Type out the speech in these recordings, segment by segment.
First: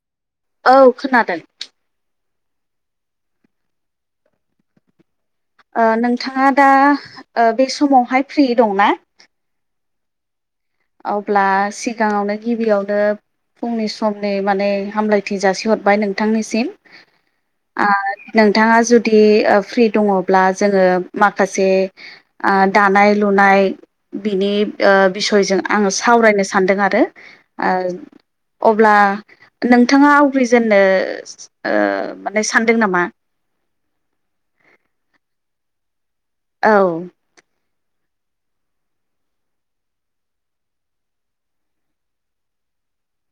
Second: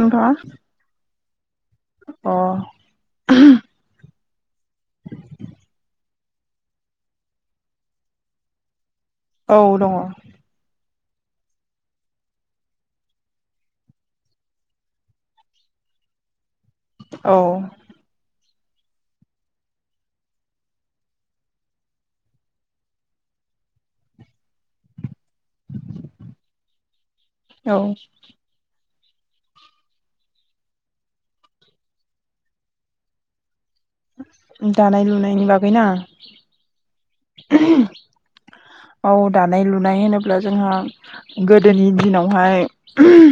नोंथाङा औ खोनादों अ ओ नोंथाङा दा ओ बे समावहाय फ्रि दंना? औ दङ अब्ला सिगाङावनो गिबियावनो फुंनि समनि माने हामलायथि जासिहरबाय नोंथांनिसिम औ आरो नोंथाङा जुदि फ्रि दङब्ला जोङो माखासे ओ दानाय लुनाय नाय बिनि ओ बिसय आं सावरायनो सानदों आरो औ ओ अब्ला नोंथाङा आवग्रिजेननो ओ माने सानदों नामा दानाय लुनायनि बागै ना औ [inaudible] औ दानाय लुनाय होनोब्ला जोंहा गोदोनि दिनावहाय ओम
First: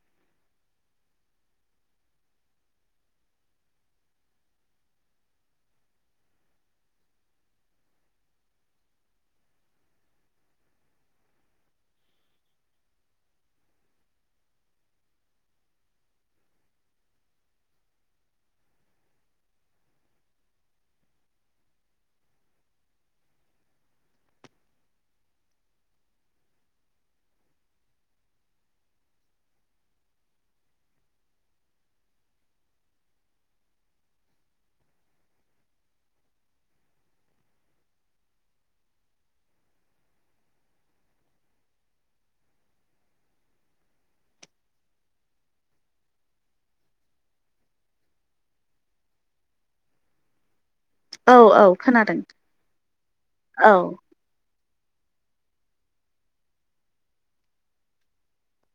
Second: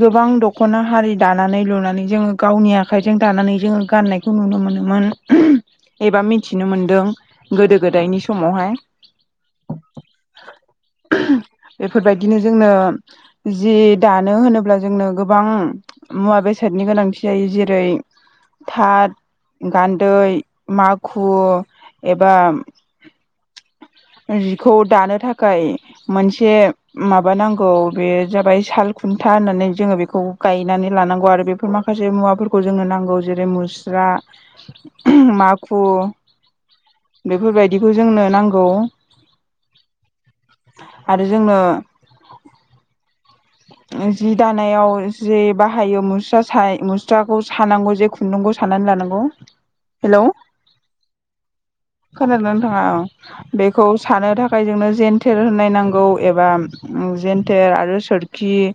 गोबां दखना हारि दानानै लुनानै जोङो गावनि आखाइजों दानानै जोङो गाननायखौ नुनो मो मोनोमोन ओम एबा मिथिनो मोनदों गोदो गोदायनि समावहाय [inaudible] ओम बेफोरबायदिनो जोंनो जि दा मानो होनोब्ला जोंनो गोबां मुवा बेसादनि गोनांथि जायो जेरै थार गान्दै, माखु एबा [inaudible] जिखौ दानो थाखाय मोनसे माबा नांगौ बे जाबाय साल खुन्था होननानै जोङो बेखौ गायनानै लानांगौ आरो बेफोर माखासे मुवाफोरखौ जोंनो नांगौ जेरै मुस्रा स्रा ओम माखु बेफोरबायदिखौ जोंनो नांगौ आरो जोंनो जि दानायाव जे बाहायो मुस्रा सा मुस्राखौ सानांगौ जे खुन्दुंखौ सानानै लानांगौ हेलौ औ औ खोनादों खोनादो ना नोंथाङा औ बेखौ सानो थाखाय जोंनो जेन्थेर होननाय नांगौ एबा ओम जेन्थेर आरो सोर खि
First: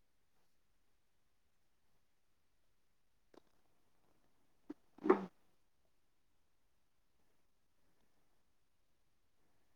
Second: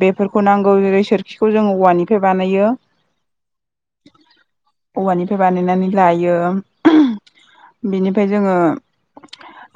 बेफोरखौ नांगौ जेरै सोरखिखौ जों औवानिफ्राय बानायो [inaudible] औवानिफ्राय बानायनानै लायो ओहोम बेनिफ्राय जोङो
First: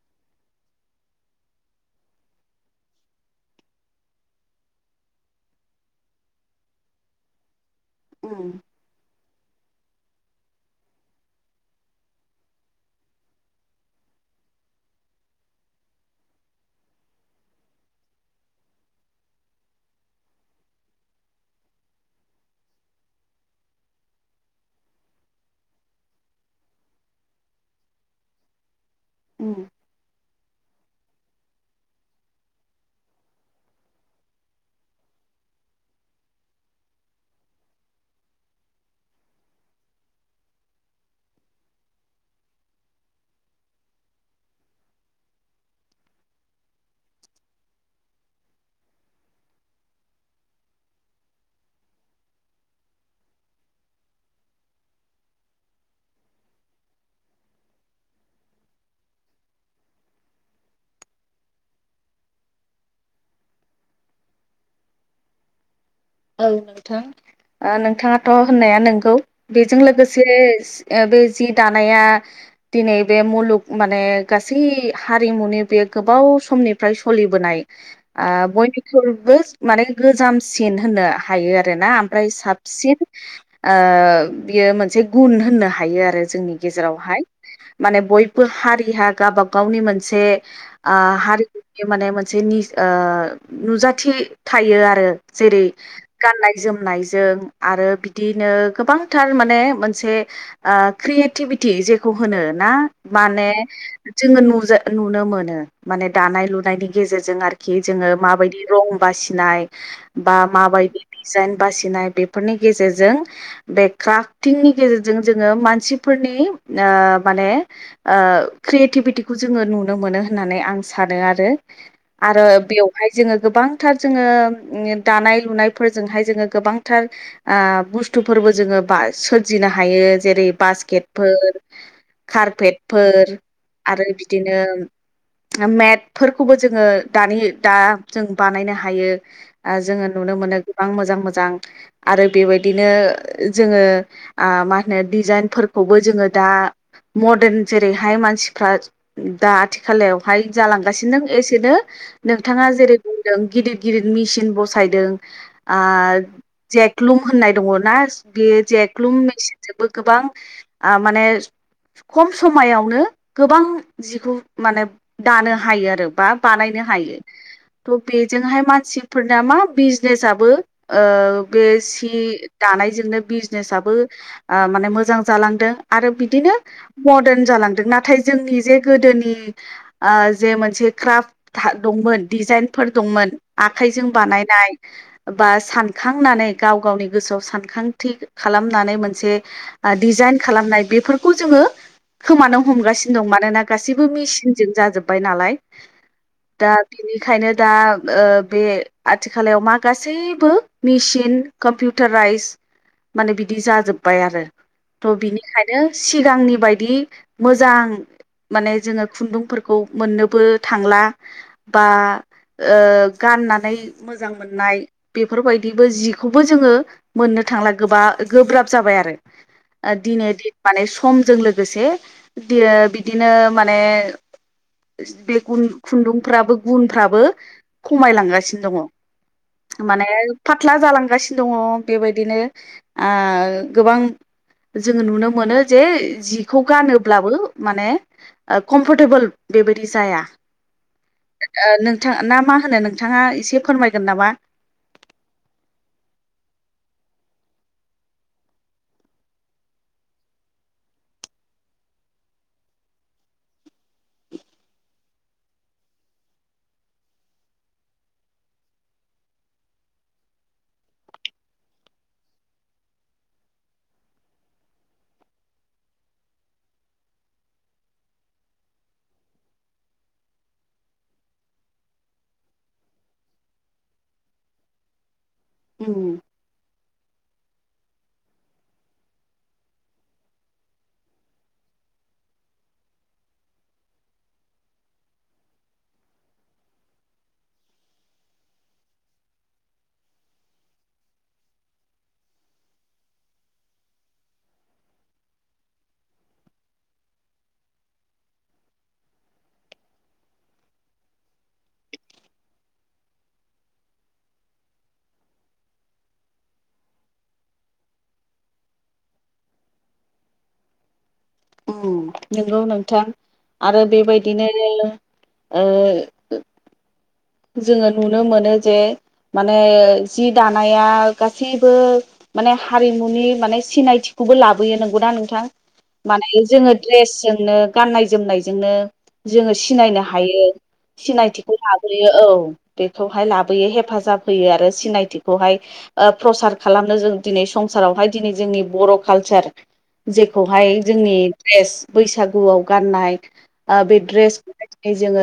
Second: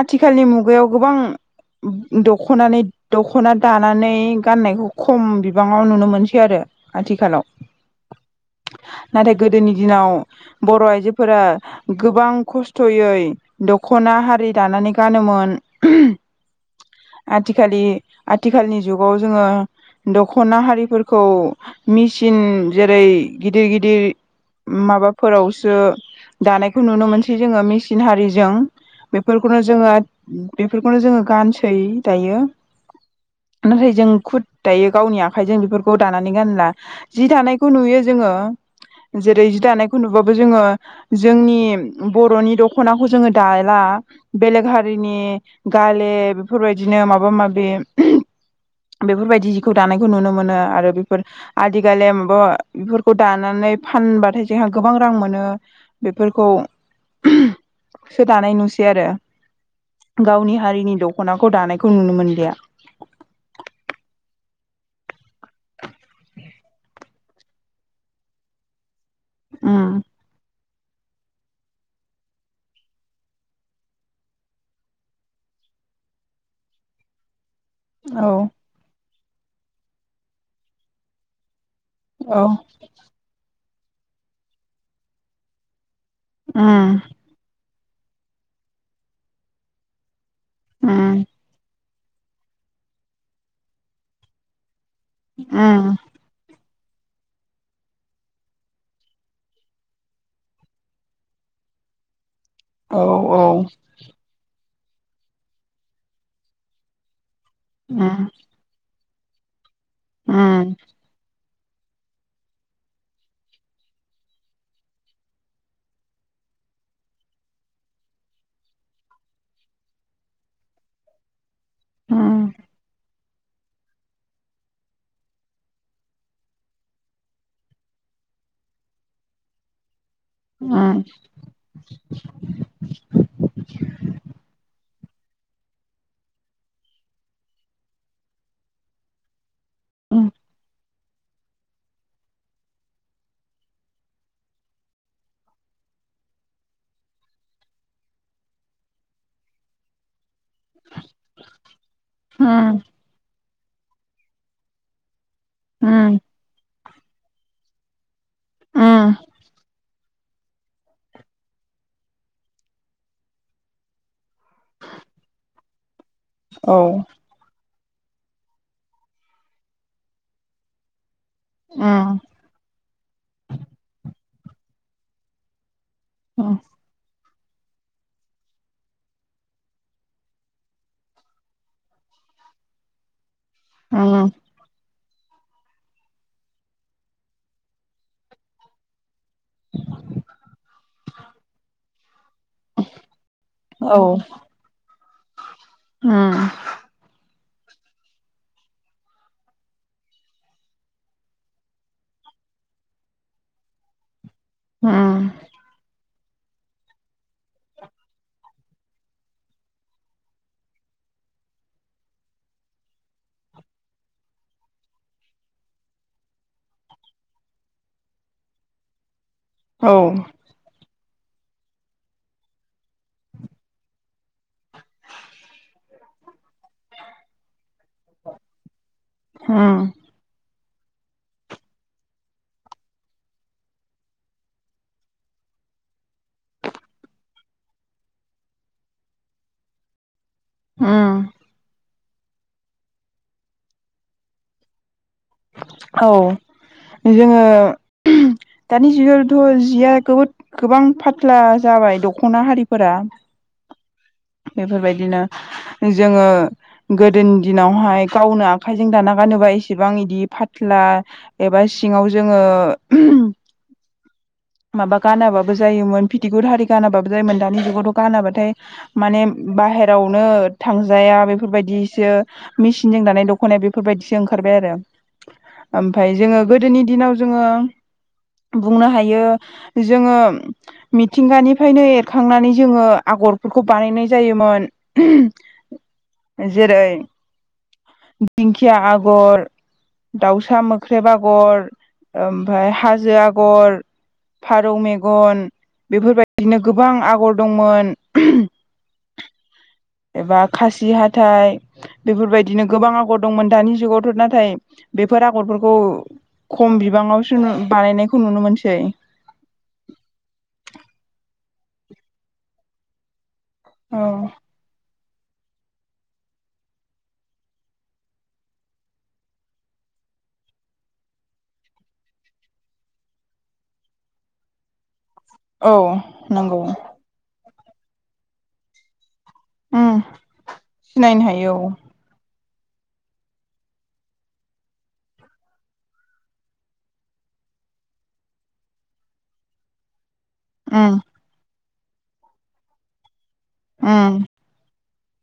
आथिखालनि मुगायाव गोबां दख'नानै दख'ना दानानै गाननायखौ खम बिबाङाव नुनो मोनसै आरो आथिखालाव औ थाय गोदोनि दिनाव बर' आइजोफोरा गोबां खस्थ'यै दख'ना दा हारि दानानै गानोमोन ओहोम आथिखालि आथिखालनि जुगाव जोङो दख'ना हारिफोरखौ मिचिन जेरै गिदिर गिदिर माबाफोरावसो दानायखौ नुनो मोनसै जोङो मेसिन हारिजों उम बेफोरखौनो जोङो बेफोरखौनो जोङो गानसै दायो [inaudible] नाथाय जों खुद दायो गावनि आखाइजों बेफोरखौ दानानै गानला जि दानायखौ नुयो जोङो जेरै जि दानायखौ नुबाबो जोङो जोंनि बर'नि दख'नाखौ जोङो दाला बेलेग हारिनि गाले बेफोरबायदिनो माबा माबि [inaudible] बेफोरबायदि जिखौ दानायखौ नुनो मोनो आरो बेफोर आदिखालि माबा बेफोरखौ दानानै फानबाथाय जोंहा गोबां रां मोनो बेफोरखौ सोदानाय नुसै आरो। गावनि हारिनि दख'नाखौ दानायखौ नुनो मोनलिया। औ नोंथां ओ नोंथाङाथ होननाया नंगौ बेजों उम लोगोसे ओ बे जि दानाया दिनै बे मुलुग माने गासै हारिमुनि बे गोबाव समनिफ्राय सोलिबोनाय। ओ औ बयनिख्रुबो माने गोजामसिन होननो हायो आरो रोना ओमफ्राय औ साबसिन ओ बियो मोनसे गुन होननो हायो आरो। जोंनि उम गेजेरावहाय माने बयबो हारिहा गावाब गावनि मोनसे ओ उम हारिमुनि माने मोनसे निज ओ नुजाथि थायो आरो। जेरै उम गाननाय जोमनायजों आरो बिदिनो गोबांथार माने मोनसे ओ क्रियेटिभि टि जेखौ होनो ना औ औ माने जोङो नुजा नुनो मोनो माने दानाय लुनायनि गेजेरजों आरोखि जोङो उम माबायदि रं बासिनाय बा उम माबायदि डिजाइन बासिनाय बेफोरनि गेजेरजों बे क्राफटिंनि गेजेरजों जोङो मानसिफोरनि ओ माने ओ क्रियेटिभिटिखौ जोङो नुनो मोनो होननानै आं सानो आरो। आरो उम बेवहाय जोङो गोबांथार जोङो दानाय लुनाय फोरजोंहाय जोङो गोबांथार ओ बुस्थुफोरबो जोङो बा सोरजिनो हायो। जेरै उम बास्केटफोर कारपेटफोर आरो बिदिनो [inaudible] मेट फोरफोरखौबो जोङो दानि दा जों बानायनो हायो ओ जोङो उम नुनो मोनो गोबां मोजां मोजां आरो बेबायदिनो जोङो ओ मा होनो दिडजाइनफोरखौबो जोङो दा मदारन जेरैहाय मानसिफ्रा दा आथिखालाव हाय जालांगासिनो एसेनो नोंथाङा उम जेरै बुंदों गिदिर गिदिर मेसिन बसायदों ओ उम जेकलुम होननाय दङना बेयो जेकलुम मेसिनजोंबो गोबां ओ माने खम समायावनो गोबां जिखौ माने दानो हायो आरो। बा औ बानायनो उम हायो थ' बेजोंहाय मानसिफोरना मा बिजनेसआबो ओ बे सि दानायजोंनो बिजनेसआबो ओ माने मोजां जालांदों आरो उम बिदिनो उम मद दार्न जालांदों नाथाय जोंनि जे गोदोनि जे मोनसे क्राफ्ट दंमोन डिजाइनफोर दंमोन आखाइजों बानाय बा सानखांनानै गाव गावनि गोसोआव सानखांथि खालामनानै मोनसे डिजाइन खालामनाय बेफोरखौ जोङो खोमानो हमगासिनो दं मानोना औ उम औ गासैबो मेसिनजों जाजोबबाय नालाय। दा बेनिखायनो दा ओ बे आथिखालाव मा गासैबो मेसिन कम्पिउटाराइज माने बिदि जाजोब्बाय आरो थ' बिनिखायनो सिगांनि बायदि मोजां माने जोङो खुन्दुंफोरखौ मोननोबो थांला बा ओ गाननानै मोजां मोननाय बेफोरबायदिबो जिखौबो जोङो मोननो थांला गोबा गोब्राब जाबाय आरो। ओ दिने दिन माने स समजों लोगोसे बिदिनो माने बे खुन-खुन्दुंफ्राबो गुनफ्राबो खमायलांगासिनो दङ उम माने फाथ्ला जालांगासिनो दङ बेबायदिनो ओ गोबां जोङो नुनो मोनो जे जिखौ गानोब्लाबो माने कम्फर्टेबोल बेबायदि जाया। ओम थां ना मा होनो नोंथाङा एसे फोरमायगोन नामा? औ। जा दानि जुगावथ' जिया गोबां फाथ्ला जाब जाबाय दख'ना हारिफोरा। [inaudible] बेफोरबायदिनो जोङो गोदोनि दिनावहाय गावनो आखायजों दाना गानोबा इसेबां बिदि फाथ्ला एबा सिङाव जोङो [inaudible] माबा गानाबाबो जायोमोन फिथिगुर हारि गानाबाबो जायोमोन दानि जुगावथ' गानाबाथाय माने बाहेरावनो थांजाया बेफोरबायदिसो मेचिनजों दानाय दख'नाया बेफोरबायदिसो ओंखारबाय आरो। उम ओमफाय जोङो गोदोनि दिनाव जोङो। बुंनो हायो जोङो मिथिंगानिफ्रायनो एरखांनानै जोङो आग गरफोरखौ बानायनाय जायोमोन जेरै दिंखिया आगर दाउसा मोख्रेब आगर ओमफफाय हाजो आगर। फारौ मेगन बेफोरबायदिनो गोबां आगर दंमोन। एबा खासि हाथाय। बेफोरबायदिनो गोबां आगर दंमोन दानि जुगावथ' नाथाय बेफोर आगरफोरखौ खम बिबाङावसो बानायनायखौ नुनो मोनसै [inaudible] नंगौ नोंथां आरो औ बेबायदिनो ओ जोङो नुनो मोनो जे माने जि दानाया गासैबो माने हारिमुनि माने सिनायथि। खौबो लाबोयो नंगौनाा नोंथां औ माने नंगौ जोङो द्रेसजोंनो गाननाय जोमनायजोंनो। जोङो सिनायनो हायो सिनायनो हायो सिनायथिखौ औ ला औ बेखौहाय लाबोयो हेफाजाब होयो आरो सिनायथिखौहाय ओ प्रसार खालामनो जों दिनै संसारावहाय दिनै जोंनि बर' कालसार जेखौहाय उम जोंनि ड्रेस बैसागुआव गाननाय आ बे उम ड्रेस जोङो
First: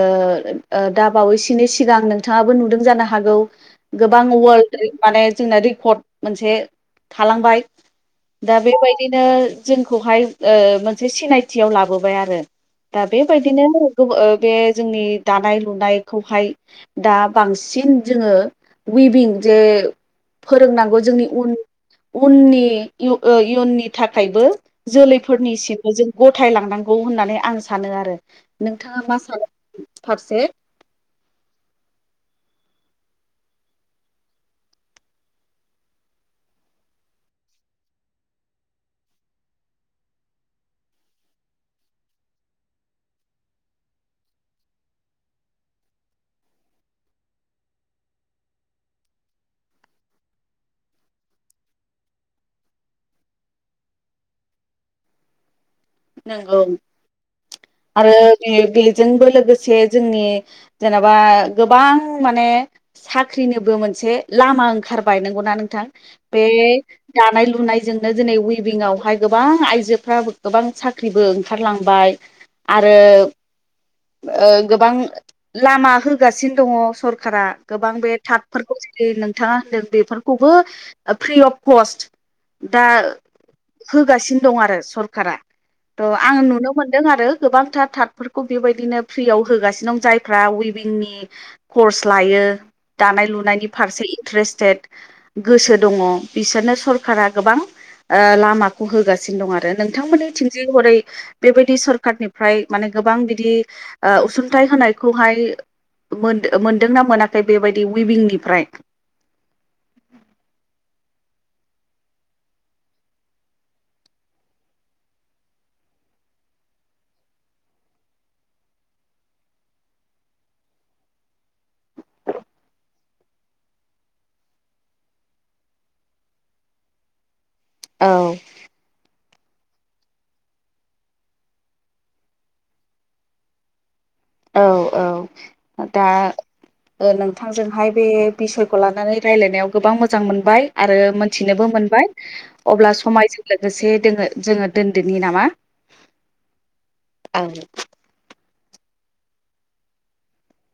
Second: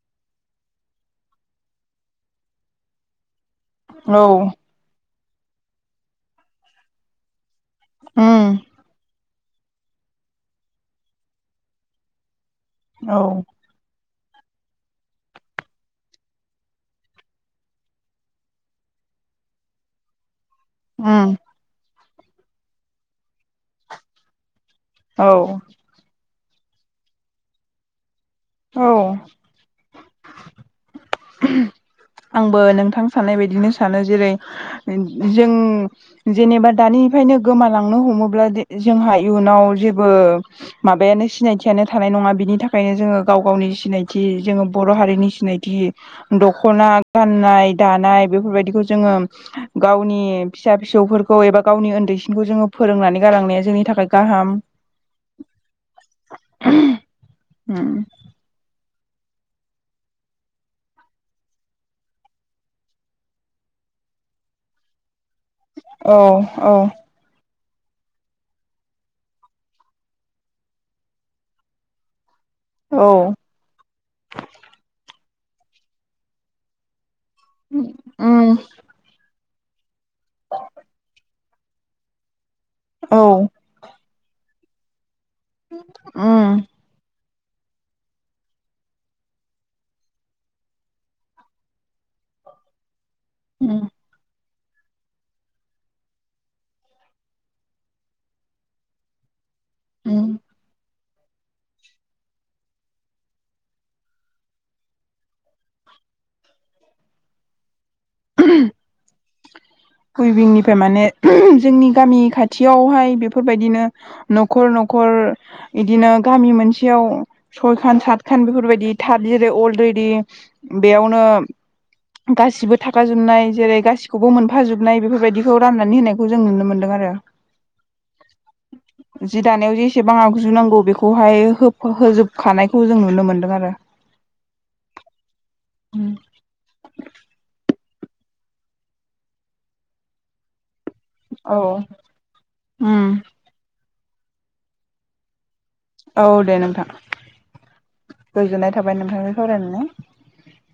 ओ दा बावैसोनि सिगां नोंथाङाबो नुदों जानो हागौ। गोबां औ वर्ल्ड माने जोंना रेकर्ड मोनसे थालांबाय। उम दा बेबायदिनो जोंखौहाय ओ मोनसे सिनायथियाव लाबोबाय आरो दा औ बेबायदिनो ओ बे जोंनि दानाय लुनाय खौहाय दा बांसिन जोङो उइभिं जे फोरोंनांगौ जोंनि उम उन उननि ओ इयुननि थाखायबो। औ जोलैफोरनिसिमबो जों गथायलांनांगौ होननानै आं सानो आरो। नोंथाङा औ मा सानो फारसे? [inaudible] आंबो नोंथां साननाय बायदिनो सानो जेरै जों जेनेबा दानि फ्रायनो गोमालांनो हमोब्ला जोंहा इयुनाव जेबो माबानो सिनायथियानो थानाय नङा बिनि थाखायनो जोङो गाव गावनि सिनायथि जोङो बर' हारिनि सिनायथि। दख'ना गाननाय दानाय बेफोरबायदिखौ जोङो गावनि फिसा फि सौ फोरखौ एबा गावनि उन्दैसिनखौ जोङो फोरोंनानै गालांनाया जोंनि थाखाय गाहाम। नंगौ उम आरो बेयो बे जोंबो लोगोसे जोंनि जेनेबा गोबां माने साख्रिनोबो मोन से लामा ओंखारनांगौ नोंथां औ बे औ दानाय लुनाय जोंनो दिनै उइभिं आवहाय गोबां आइजोफ गोबां साख्रिबो ओंखारलांबाय आरो औ ओ गोबां लामा होगासिनो दङ सर कारा गोबां बे उम थाकफोरखौ जेरै नोंथाङा होनदों बेफोरखौबो फ्रि अफ [unintelligible] कस्ट दा औ होगासिनो दं आरो सरकारा थ' आं उम नुनो मोनदों आरो गोबांथार टाटफोरखौ बेबायदिनो फ्रियाव होगासिनो दं जायफ्रा उइभिंनि कर्स लायो दानाय लुनायनि उम फारसे इन्ट्रेस्ट टेट गोसो दङ बिसोरनो सरखारा गोबां ओ लामाखौ होगासिनो दं आरो नोंथांमोननो उम [unintelligible] बेबायदि सरखारनिफ्राय माने गोबां बिदि ओ उसुंथाइ होनायखौहाय मोन मोनदोंना मोनाखै बेबायदि उइभिंनिफ्राय कुइबिंनिफ्राय माने [unintelligible] जोंनि गामि खाथियावहाय बेफोरबायदिनो न'खर न'खर इदिनो गामि मोनसेयाव सयखान साठखान बेफोरबायदि टाट जेरै अलरेदि बेयाव ओ गासिबो थाखाजोबनाय जेरै गासि खौबो मोनफा जोबनाय बेफोरबायदिखौ राननानै होनायखौ जों नुनो मोनदों आरो औ जि दानायाव जेसेबां आगजुनांगौ बेखौहाय होब होजोबखानायखौ जों नुनो मोनदों आरो औ औ दा ओ नोंथांजों आवहाय बे बिसयखौ लानानै राय्लायनायाव गोबां मोजां मोनबाय आरो मोनथिनोबो औ मोनबाय अब्ला उम समायजों लोगोसे दङो जोङो दोन्दोनि नामा औ दे नोंथां औ गोजोननाय थाबाय ओमफ्राय [unintelligible]